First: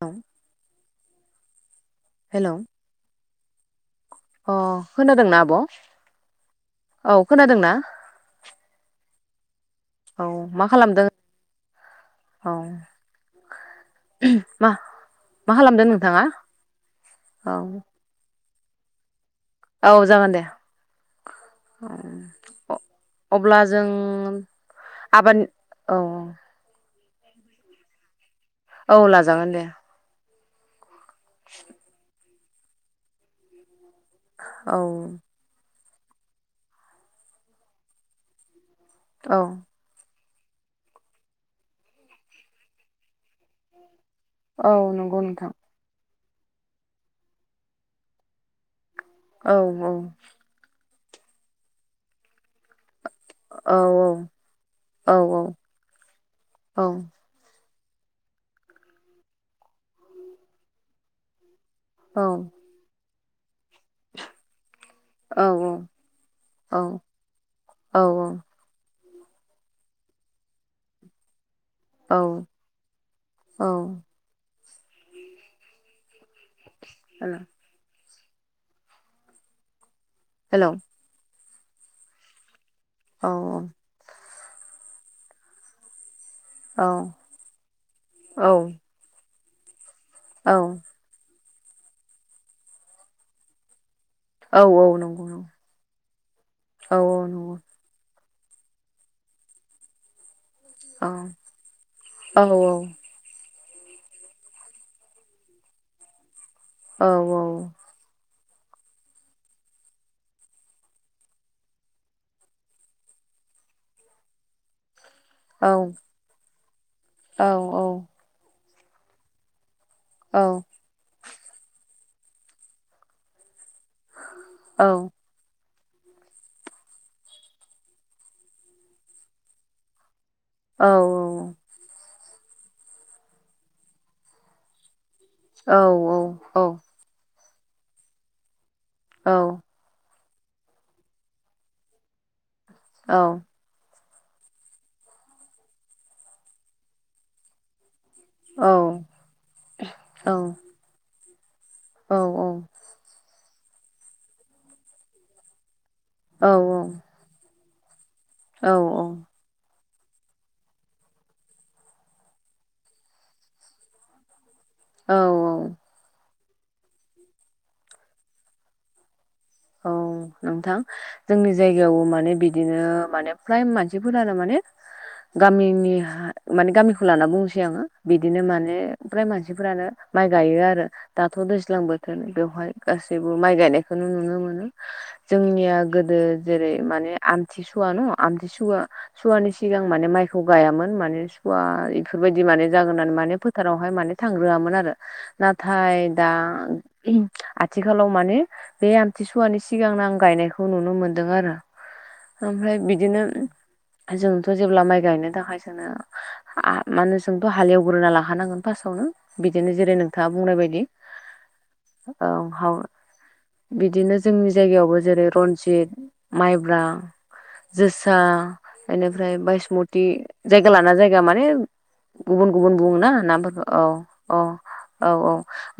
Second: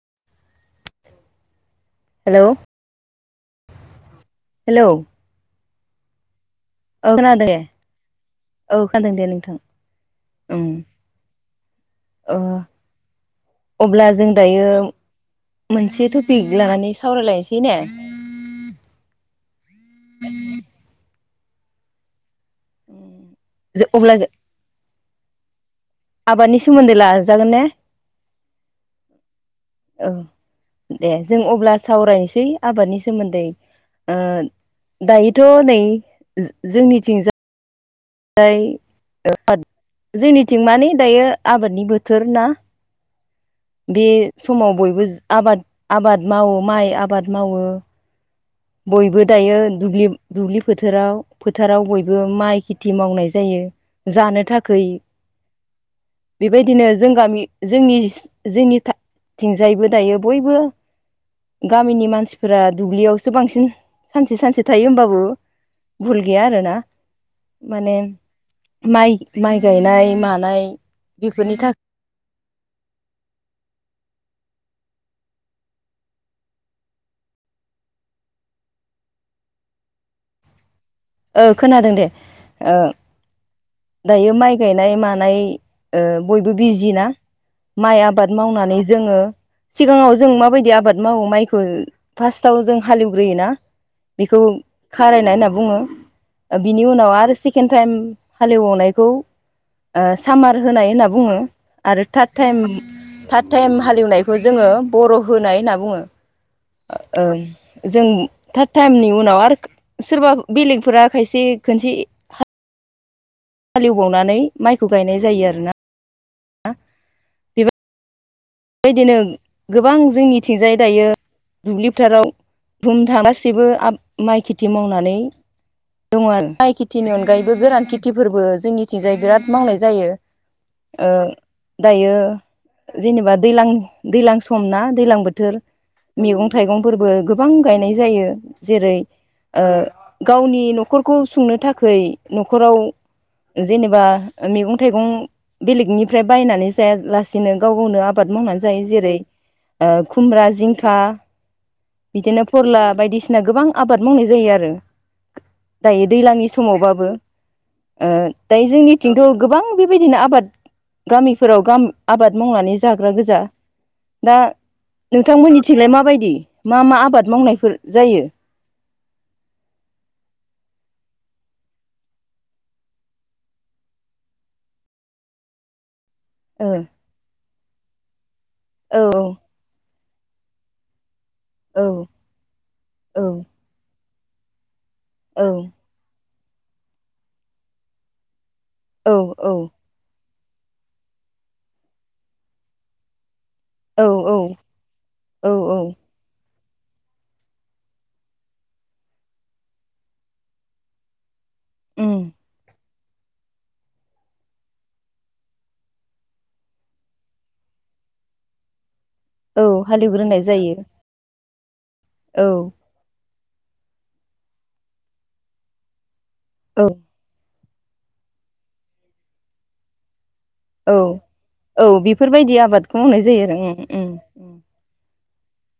औ हेलौ अ हेलौ खोनादोंना आब' औ खोनादों औ खोनादों दे नोंथां औ उम मा खालामदों ओ औ अब्ला जों मा दायो मा खालामदों मोनसे नोंथाङा टपिक लानानै औ सावरायलायनोसै ने औ जागोन दे अब्ला जों जो अब्ला आबाद औ आबादनि सोमोन्दै लाजागोन ने औ लाजागोन दे औ दे जों अब्ला सावरायनोसै आबादनि सोमोन्दै औ दायोथ' नै जोंनिथिंजा दाय औ जोंनिथिं मान दायो आबादनि बोथोर ना बे औ समाव बयबो नंगौ नोंथां आबाद आबाद मावो माइ आबाद मावो बयबो दायो औ औ दुब्लि फोथाराव फोथाराव बयबो माइ खैथि खथि मावनाय जायो औ जानो थाख औ औ बेबायदिनो जों गामि जोंनि जोंनिथिंजायबो दायो बयबो गामिनि औ मानसिफोरा दुब्लियावसो बांसिन सानसे सानसे थायो होमबाबो औ भुल गैया आरोना औ माने माइ माइ गायनाय मानाय बेफोरनि थाखाय औ औ। ह [inaudible] हेलौ। खोनादों दे औ दायो माइ गायनाय मानाय बयबो औ बिजि ना माइ आबाद औ मावनानै जोङो सिगाङाव जों औ माबायदि आबाद मावो माइखौ फार्स्टआव जों हालेवग्रोयोना। बेखौ औ औ नंगौ खारायनाय होनना बुङो। बिनि औ उनाव आरो नंगौ सेकेन्ड टाइम हालेवनायखौ सामार होनाय होनना औ बुङो आरो थार्ड औ टाइम फार्ड टाइम हालेवनायखौ जोङो बर' होनाय होनना बुङो। औ जों थार्द टाइमनि उनाव आरो सोरबा बेलेगफोरा खायसे खनसे हालेवबावनानै माइखौ गायनाय जायो आरो। औ औ औ। बेबायदिनो गोबां औ जोंनिथिंजाय दायो दुब्लिफोराव नुथारासैबो गासिबो माइ खेथि औ मावनानै दङ आरो माइ खेथिनि अनगायैबो गोरान खेथिफोरबो जोंनिथिंजाय बिराद मावनाय जायो। दायो जेनेबा दैलां -दैज्लां सम ना दैज्लां बोथोर औ बोथोर मैगं थाइगंफोरबो गोबां गायनाय जायो। जेरै- औ। ओ गावनि न'खरखौ सुंनो थाखाय न'खराव औ। जेनेबा मैगं थाइगं बेलेगनिफ्राय बायनानै जाया लासेनो गाव गावनो आ मावनानै जायो जेरै खुमब्रा जिंखा बिदिनो फोरला बायदिसिना गोबां आबाद मावनाय जायो आरो। दायो दैलांनि समावबाबो दायो औ जोंनिथिंथ' गोबां बेबायदिनो आबाद गामिफोराव आबाद मावनानै जाग्रा गोजा दा औ नोंथांमोननि फथिगलाय माबायदि मा मा आबाद मावनायफोर जायो। औ नोंथां। जोंनि जायगायावबो माने बिदिनो माने फ्राय मानसिफोर आरो माने गामिनि माने ओ गामिखौ लाना बुंनोसै आङो बिदिनो माने फ्राय मानसिफोरानो माइ गायो आरो दाथ' दैज्लां औ बोथोर बेवहाय गासैबो औ माइ गायनायखौ नुनो मोनो औ जोंनिया गोदो जेरै माने आमथिसुवा न' आमथिसुवा औ सुवानि सिगां आ माने माइखौ गायामोन माने सु बेफोरबायदि माने जागोन होननानै मानो। फोथारावहाय औ माने थांग्रोआममोन आरो औ औ नाथाय दा आथिखालाव माने बेनि आथिस'वानि सिगांनो आं गायनायखौ नुनो मोनदों आरो [inaudible] ओमफ्राय बिदिनो जोंथ' जेब्ला माइ गायनो थाखाय जोङो माने जोंथ' हालेवग्रोना लाखानांगोन फार्स्टआवनो औ बिदिनो जेरै नोंथाङा हालेवग्रोनाय बुंनाय जायो बायदि औ बिदिनो जोंनि जायगायावबो जेरै रनजित माइब्रा औ जोसा बेनिफ्राय बायसमति जायगा लाना औ जायगा माने औ गुबुन बेफोरबायदि गुबुन आबादखौ बुङ ना मावनाय जायो आरो नामफोरखौ औ उम औ उम उम औ औ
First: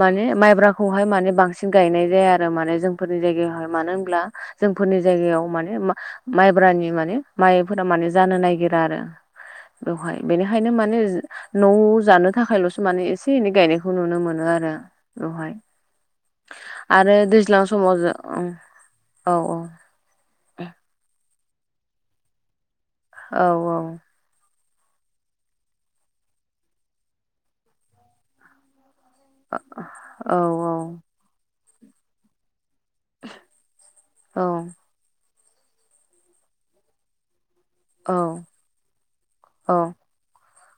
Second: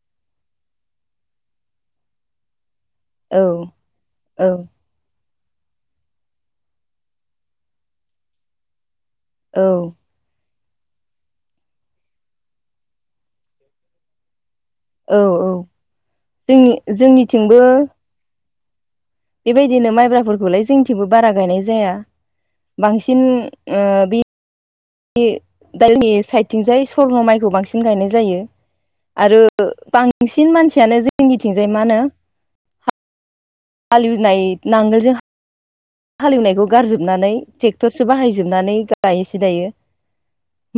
माने माइब्राखौहाय माने बांसिन गायनाय जाया आरो माने नि औ जायगहाय मानो होन औ जों फोरनि जायगायाव माने माइब्रानि माने माइफोरा माने जानो नागिरा आरो औ बेवहाय बेनिखायनो माने न' जानो थाखायल'सो माने एसे एनै गायनायखौ नुनो मोनो आरो औ-औ बेवहाय जोंनि आरो जोंनिथिंबो [unintelligible] औ बेबायदिनो माइब्राफोरखौलाय जोंथिंबो बारा गायनाय जाया बांसिन औ बे दाोंनि साइदथिंजाय स्वर्न' माइखौ बांसिन गायनाय जायो आरो औ बांसिन मानसियानो जोंनिथिंजाय मा होनो हाले औ एवनाय नांगोलजों हाले एवनायखौ गारजोबनानै ट्रेक्टरसो औ बाहायजोबनानै गायोसै दायो औ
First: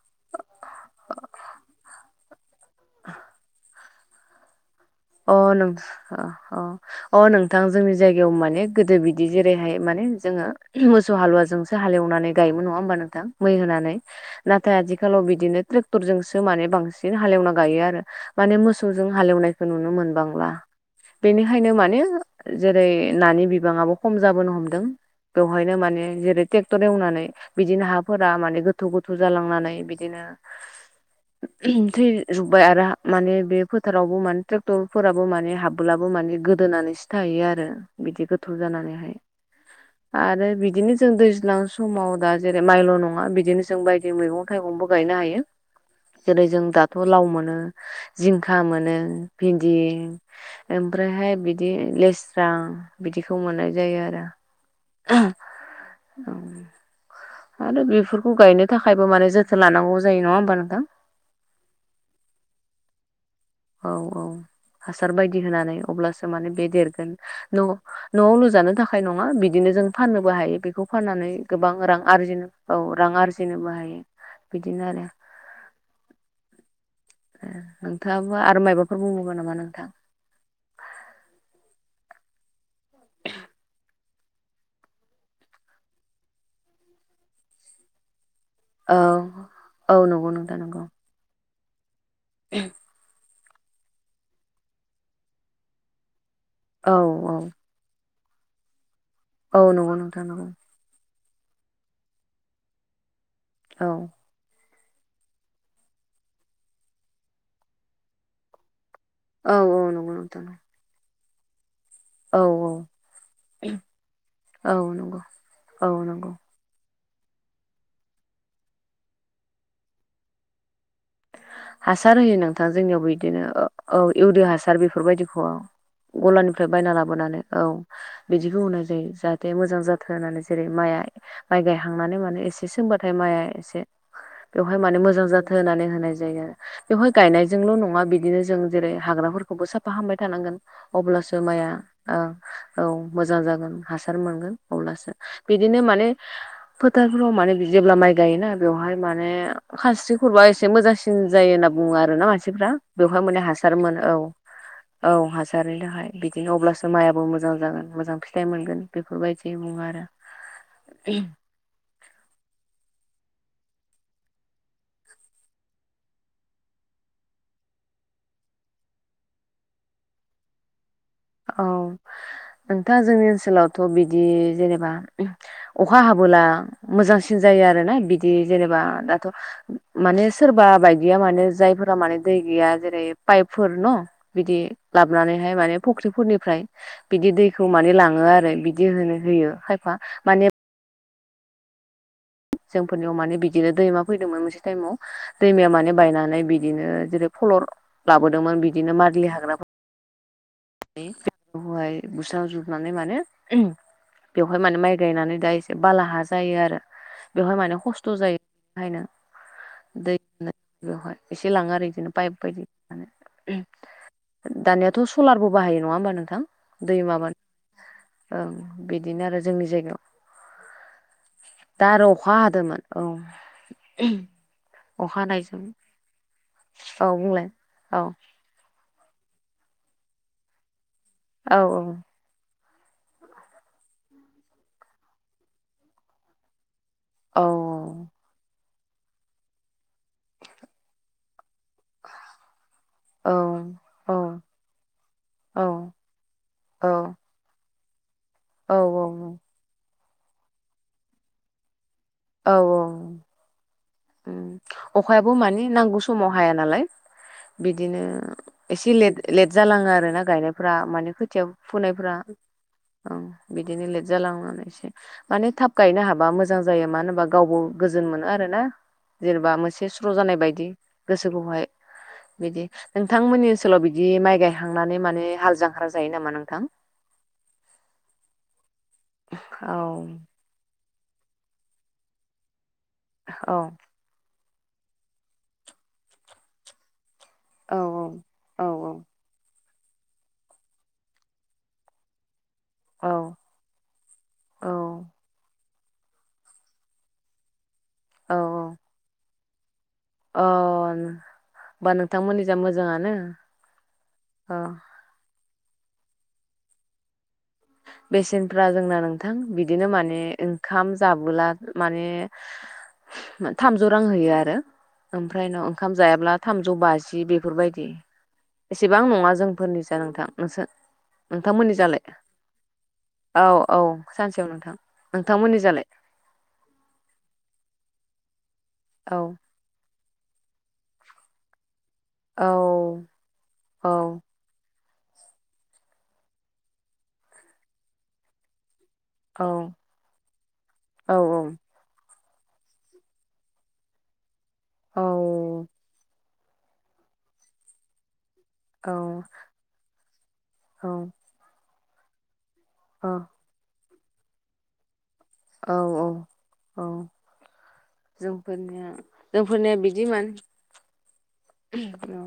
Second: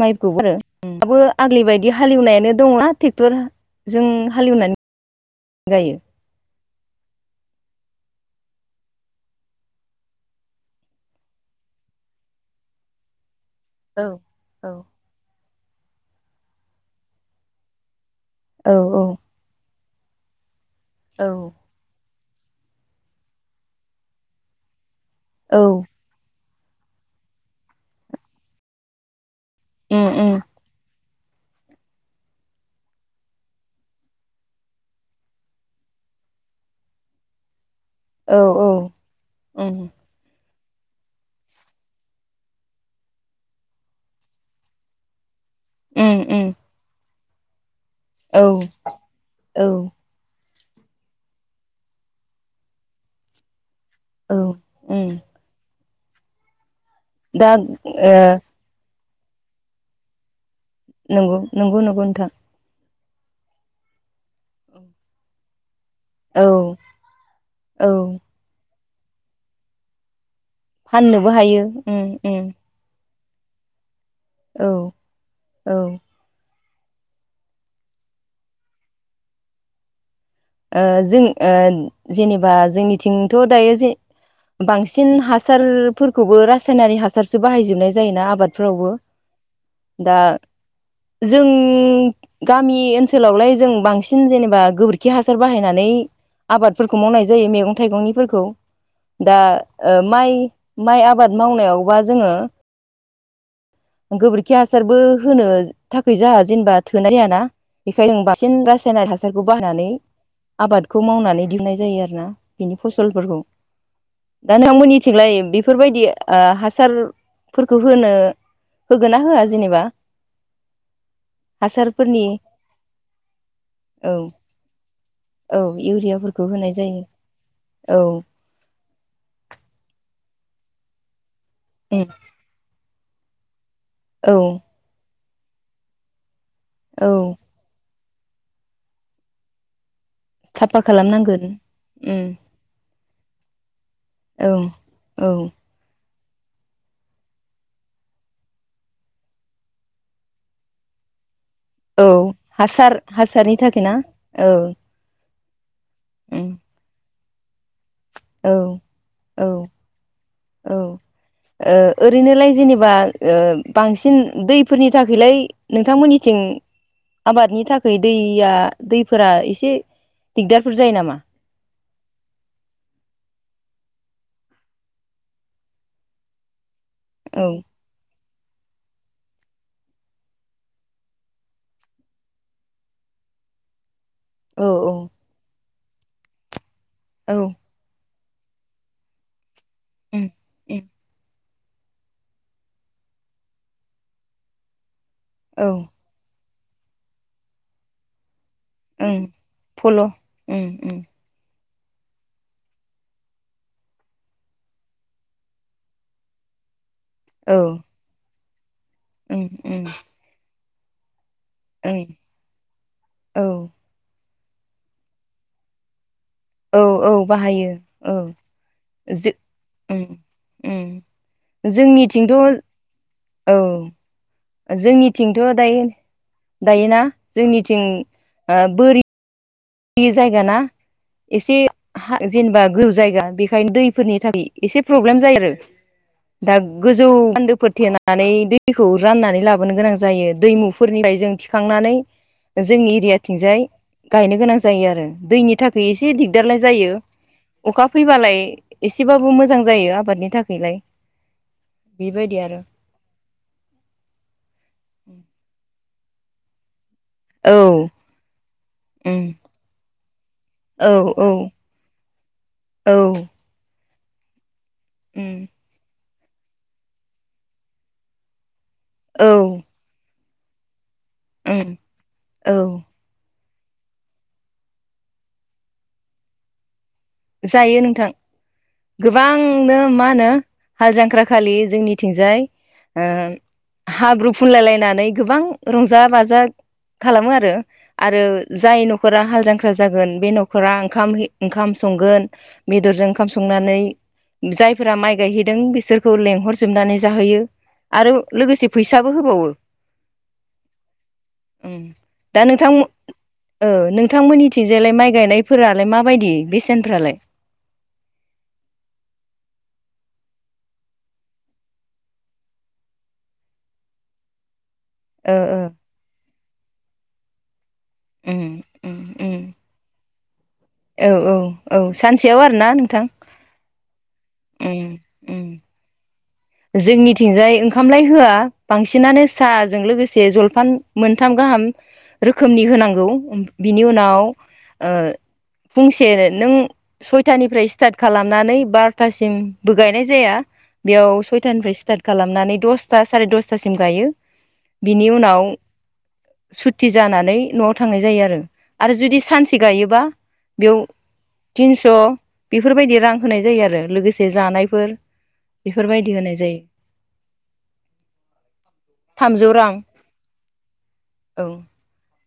माइखौ आरो दाबो आगलि बायदि हालेवनायानो दं ट्रेक्टर जों हाले एवनानै अ नों अ-अ अ नोंथां जोंनि जायगायाव माने गोदो बिदि जेरैहाय माने जोङो मोसौ हालुव जों हाले एवनानै गायोमोन नङा होमबा नोंथां मै होनानै नाथाय आथिखालाव बिदिनो ट्रेक्टरजोंसो माने बांसिन हाले एवना गायो आरो माने औ मोसौजों हालेवनायखौ नुनो मोनबांला औ बेनिखायनो माने जेरै नानि बिबाङाबो खम जाबोनो हमदों बेवहायनो माने जेरै टेक क्टर एवनानै बिदिनो हाफोरा माने गोथौ गोथौ जालांनानै उम बिदिनो उम थैजोब्बाय आरो माने बे फोथारावबो मान ट्रेक्टरफोराबो माने हाबलाबो माने गोदोनानैसो थायो आरो बिदि औ गोथौ औ जानानैहाय उम आरो बिदिनो जों दैज्लां समाव दा जेरै माइल' नङा बिदिनो जों बायदि मैगं थाइगंबो गायनो हायो उम जेरै उम जों दाथ' लाव मोनो औ जिंखा मोनो औ भिन्दि ओमफ्रायहाय बिदि लेस्रां बिदिखौ मोननाय जायो आरो औ उम [inaudible] औ दा ओ आरो बेफोरखौ गायनो थाखायबो माने जोथोन लानांगौ जायो नङा होमबा नोंथां नंगौ नंगौ नंगौ नोंथा औ-औ हासार बायदि होनानै अब्लासो [inaudible] बे औ देरगोन औ न'आव लुजानो थाखाय नङा बिदिनो जों फाननोबो हायो बे बेखौ फाननानै फाननोबो हायो गोबां रां उम उम आरजिनो औ रां आरजिनोबो हायो बिदिनो आरो औ-औ ए नोंथाङाबो आरो मायबाफोर बुंगोन नामा नोंथां जों जेनेबा जोंनिथिंथ' दायो जे बांसिन हासारफोरखौबो रासायनारि हासारसो बाहायजोबनाय जायोना आबाद फोरावबो दा ओ नंगौ जों गामि ओनसो ओनसोलावलाय जों बांसिन जेनेबा गोबोरखि हासार बाहायनानै औ आबादफोरखौ मावनाय जायो मैगं थाइगंनिफोरखौ दा औ नंगौ नोंथां माइ नंगौ माइ आबाद मावनायावबा जोङो औ गोबोरखि हासारबो होनो थाखै जाया जेनेबा थोनाय जायाना बेखायनो बांसिन रासायनाारि हा फटारखौ औ औ बाहायनानै नंगौ नोंथां आबादखौ मावनानै दिहुननाय जायो आरो ना औ औ बिनि फसलफोरखौ दा औ नंगौ नोंथांमोननिथिंलाय औ बेफोरबायदि नंगौ हासार फोरखौ होनो होगोनना होआ जेनेबा हासार हासारफोरनि होयो नोंथां जोंनियावबो बिदिनो औ इउरि हासार बेफोरबायदिखौ औ इउरियाफोरखौ गलानिफ्राय होनाय बायना जायो लाबोनानै औ बिदिबो होननाय जायो जाहा थे मोजां जाथों होननानै जेरै माया माइ उम गायहांनानै माने एसे सोंबाथाय माया एसे औ ओमफाय माने मोजां जाथो होन्नानै होनाय जायो आरो औ बेवहाय गायनायजोंल नङा बिदिनो जेरै जों हाग्राफोर खौबो साफा खामबाय थानांगोन। साफा अब्लासो खालामनांगोन माइआ ओ उम औ मोजां जागोन हासार औ मोनगोन अब्लासो औ बि - बिदिनो माने फोथारफ्राव माने जेब्ला माइ गायोना बेवहाय माने खास्रि खबा एसे मोजांसि जायो होनना बुङो औ आरोना मानसिफ्रा हासार बेवहाय माने हासारनि थाखाय ना हासारमोन औ औ हासारनि थाखाय उम बिदिनो अब्लासो माइआो मोजां जागोन मोजां फि फिथाइ औ मोनगोन औ बेफोरबायदि बुङो आरो। औ ओ ओरैनोलाय जेनेबा ओ बांसिन दैफोरनि थाखायलाय नोंथांमोननिथिं आबादनि थाखाय दैया दैफोरा एसे दिगदारफोर जायो नामा? औ। नोंथाङा जोंनि ओनसोलावथ' बिदि जेनेबा अखा हाबोला मोजांसिन औ जायो आरो ना बिदि जेनेबा दाथ' माने सोरबा बायदिया माने जायफोरा माने दै गैया जेरै पाइपफोर न बिदि औ लाबनानैहाय माने फुख्रिफोरनिफ्राय बिदि औ दैखौ माने लाङो आरो बि बिदि होनो होयो खायफा माने एम। जोंफोरनियाव माने बिदिनो दैमा फैदोंमोन मोनसे टाइमाव औ दैमाया माने बायनानै बिदिनो जेरै फलर लाबोदोंमोन बिदिनो ओं मारलि हाग्राफोर फल उम उम हाय बुस्रांजोबनानै जोबनानै मानो बेवहाय माने माइ गायनानै दा एसे बाला हा जायो आरो। बेवहाय औ माने खस्थ' जायो बेहायनो उम उम दै बेवहाय एसे लाङो आरो बिदिनो ओं पाइप बायदि औ दानियाथ' सलारबो बो नङा होनबा नोंथां? औ दै औ माबानो बाहायो औ ओं बिदिनो आरो जोंनि उम जायगायाव उम उम दा आरो अखा जोंनिथिंथ' हादोंमोन औ अखा जोंनिथिंथ' हानायजों दायो दायोना औ बुंलाय जोंनिथिं औ ओ बोरि बे जायगा ना एसे औ हा जेनेबा गो जायगा बेखायनो दैफोरनि थाखाय एसे प्रब्लेम जायो आरो। दा गोजौ औ बान्दोफोर थेनानै दै दैखौ राननानै लाबोनो गोनां जायो दैमुफोरनिफ्राय जों खांनानै जोंनि औ एरियाथिंजाय औ गायनो गोनां जा जायो आरो दैनि थाखाय एसे दिगदारलाय औ जायो अखा फैबालाय औ एसेबाबो मोजां जायो आबादनि थाखायलाय। बेबायदि औ आरो औ अखायाबो मानि नांगौ समाव हाया नालाय। औ बिदिनो एसे लेट उम लेट जालाङो आरो ना गायनायफोरा औ माने औ खोथिया फुनायफ्रा। ओं औ बिदिनो लेट जालांनानैसै उम माने थाब गायनो हाबा मोजां जायो मानो होन बा गावबो गोजोन मोनो आरो ना औ जेनेबा मोनसे स्र' जानाय बायदि। गोसोखौहाय उम औ बिदि नोंथांमोननि ओनसोलाव बिदि माइ गायखांनानै माने हाल जां हाल जायो नामा नोंथां? जायो नोंथां गोबांनो मा औ होनो? हाल जांख्रााखलि जोंनिथिंजाय ओ औ हाब्रु फुनलायलायनानै गोबां रंजा बाजा खालामो आरो औ आरो औ जाय न'खरा हाल जांख्रा जागोन बे न'खरा ओंखाम ओंखाम संगोन। बेदरजों औ ओंखाम संनानै जायफोरा माइ गायहैदों बिसोरखौ लेंहरजोबनानै जाहोयो। आरो औ लोगोसे फैसाबो होबावो। अ उम होमबा नोंथांमोननि दा जा नोंथां मोजाङानो ओ अ नोंथांमोननिथिंजायलाय माइ गायनायफोरालाय माबायदि बेसेनफ्रालाय बेसेनफ्रा जोंना नोंथां बिदिनो माने ओंखाम जाबोला माने थामजौ रां होयो आरो ओ ओमफ्राय ओ न' ओंखाम जायाब्ला थामजौ बाजि बेफोरबायदि उ एसेबां नङा जोंफोरनिजा नोंथां नोंसोर औ औ नोंथांमोननि औ जालाय सानसेयाव आरोना नोंथां औ औ सानसेयाव नोंथां उम उम नोंथांमोननि जालाय जोंनिथिंजाय ओंखामलाय होआ औ बांसिनानो साहाजों लोगोसे जल फान मोनथाम गाहाम औ रोखोमनि होनांगौ औ बिनि उनाव फंसे नों सयथानिफ्राय स्टार्ट खालामनानै बा औ थासिमबो गायनाय जाया औ बेयाव सय सर्ताथ खालामनानै दसथा सारि दसथासिम गायो औ बिनि उनाव सुथि जानानै न'आव थांनाय जायो आरो आरो जुदि सानसे गायोबा बेयाव औ तिनस' बेफोरबायदि रां होनाय जायो आरो लोगोसे जानायफोर औ औ बेफोरबायदि होनाय जायो औ जोंफोरनिया थामजौ रां जोंफोरनिया बिदिमोन औ औ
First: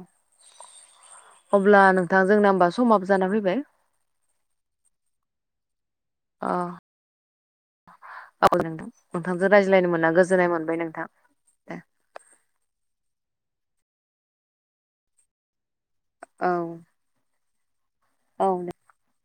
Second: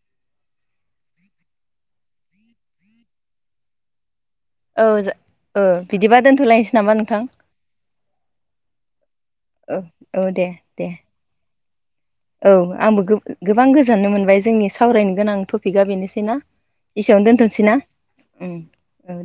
अब्ला नोंथां जोंना होमबा समाबो जाना फैबाय औ जा ओ बिदिबा अ दोनथ'लायनोसै नामा नोंथां औ नोंथां नोंथांजों औ रायज्लायनो मोनना औ दे गोजोननाय मोनबाय दे नोंथां दे औ आंबो गोबां गोजोननो मोनबाय जोंनि सावरायनो गोनां टपिकआ बेनो सैना औ एसेयावनो औ दोनथ'नोसैना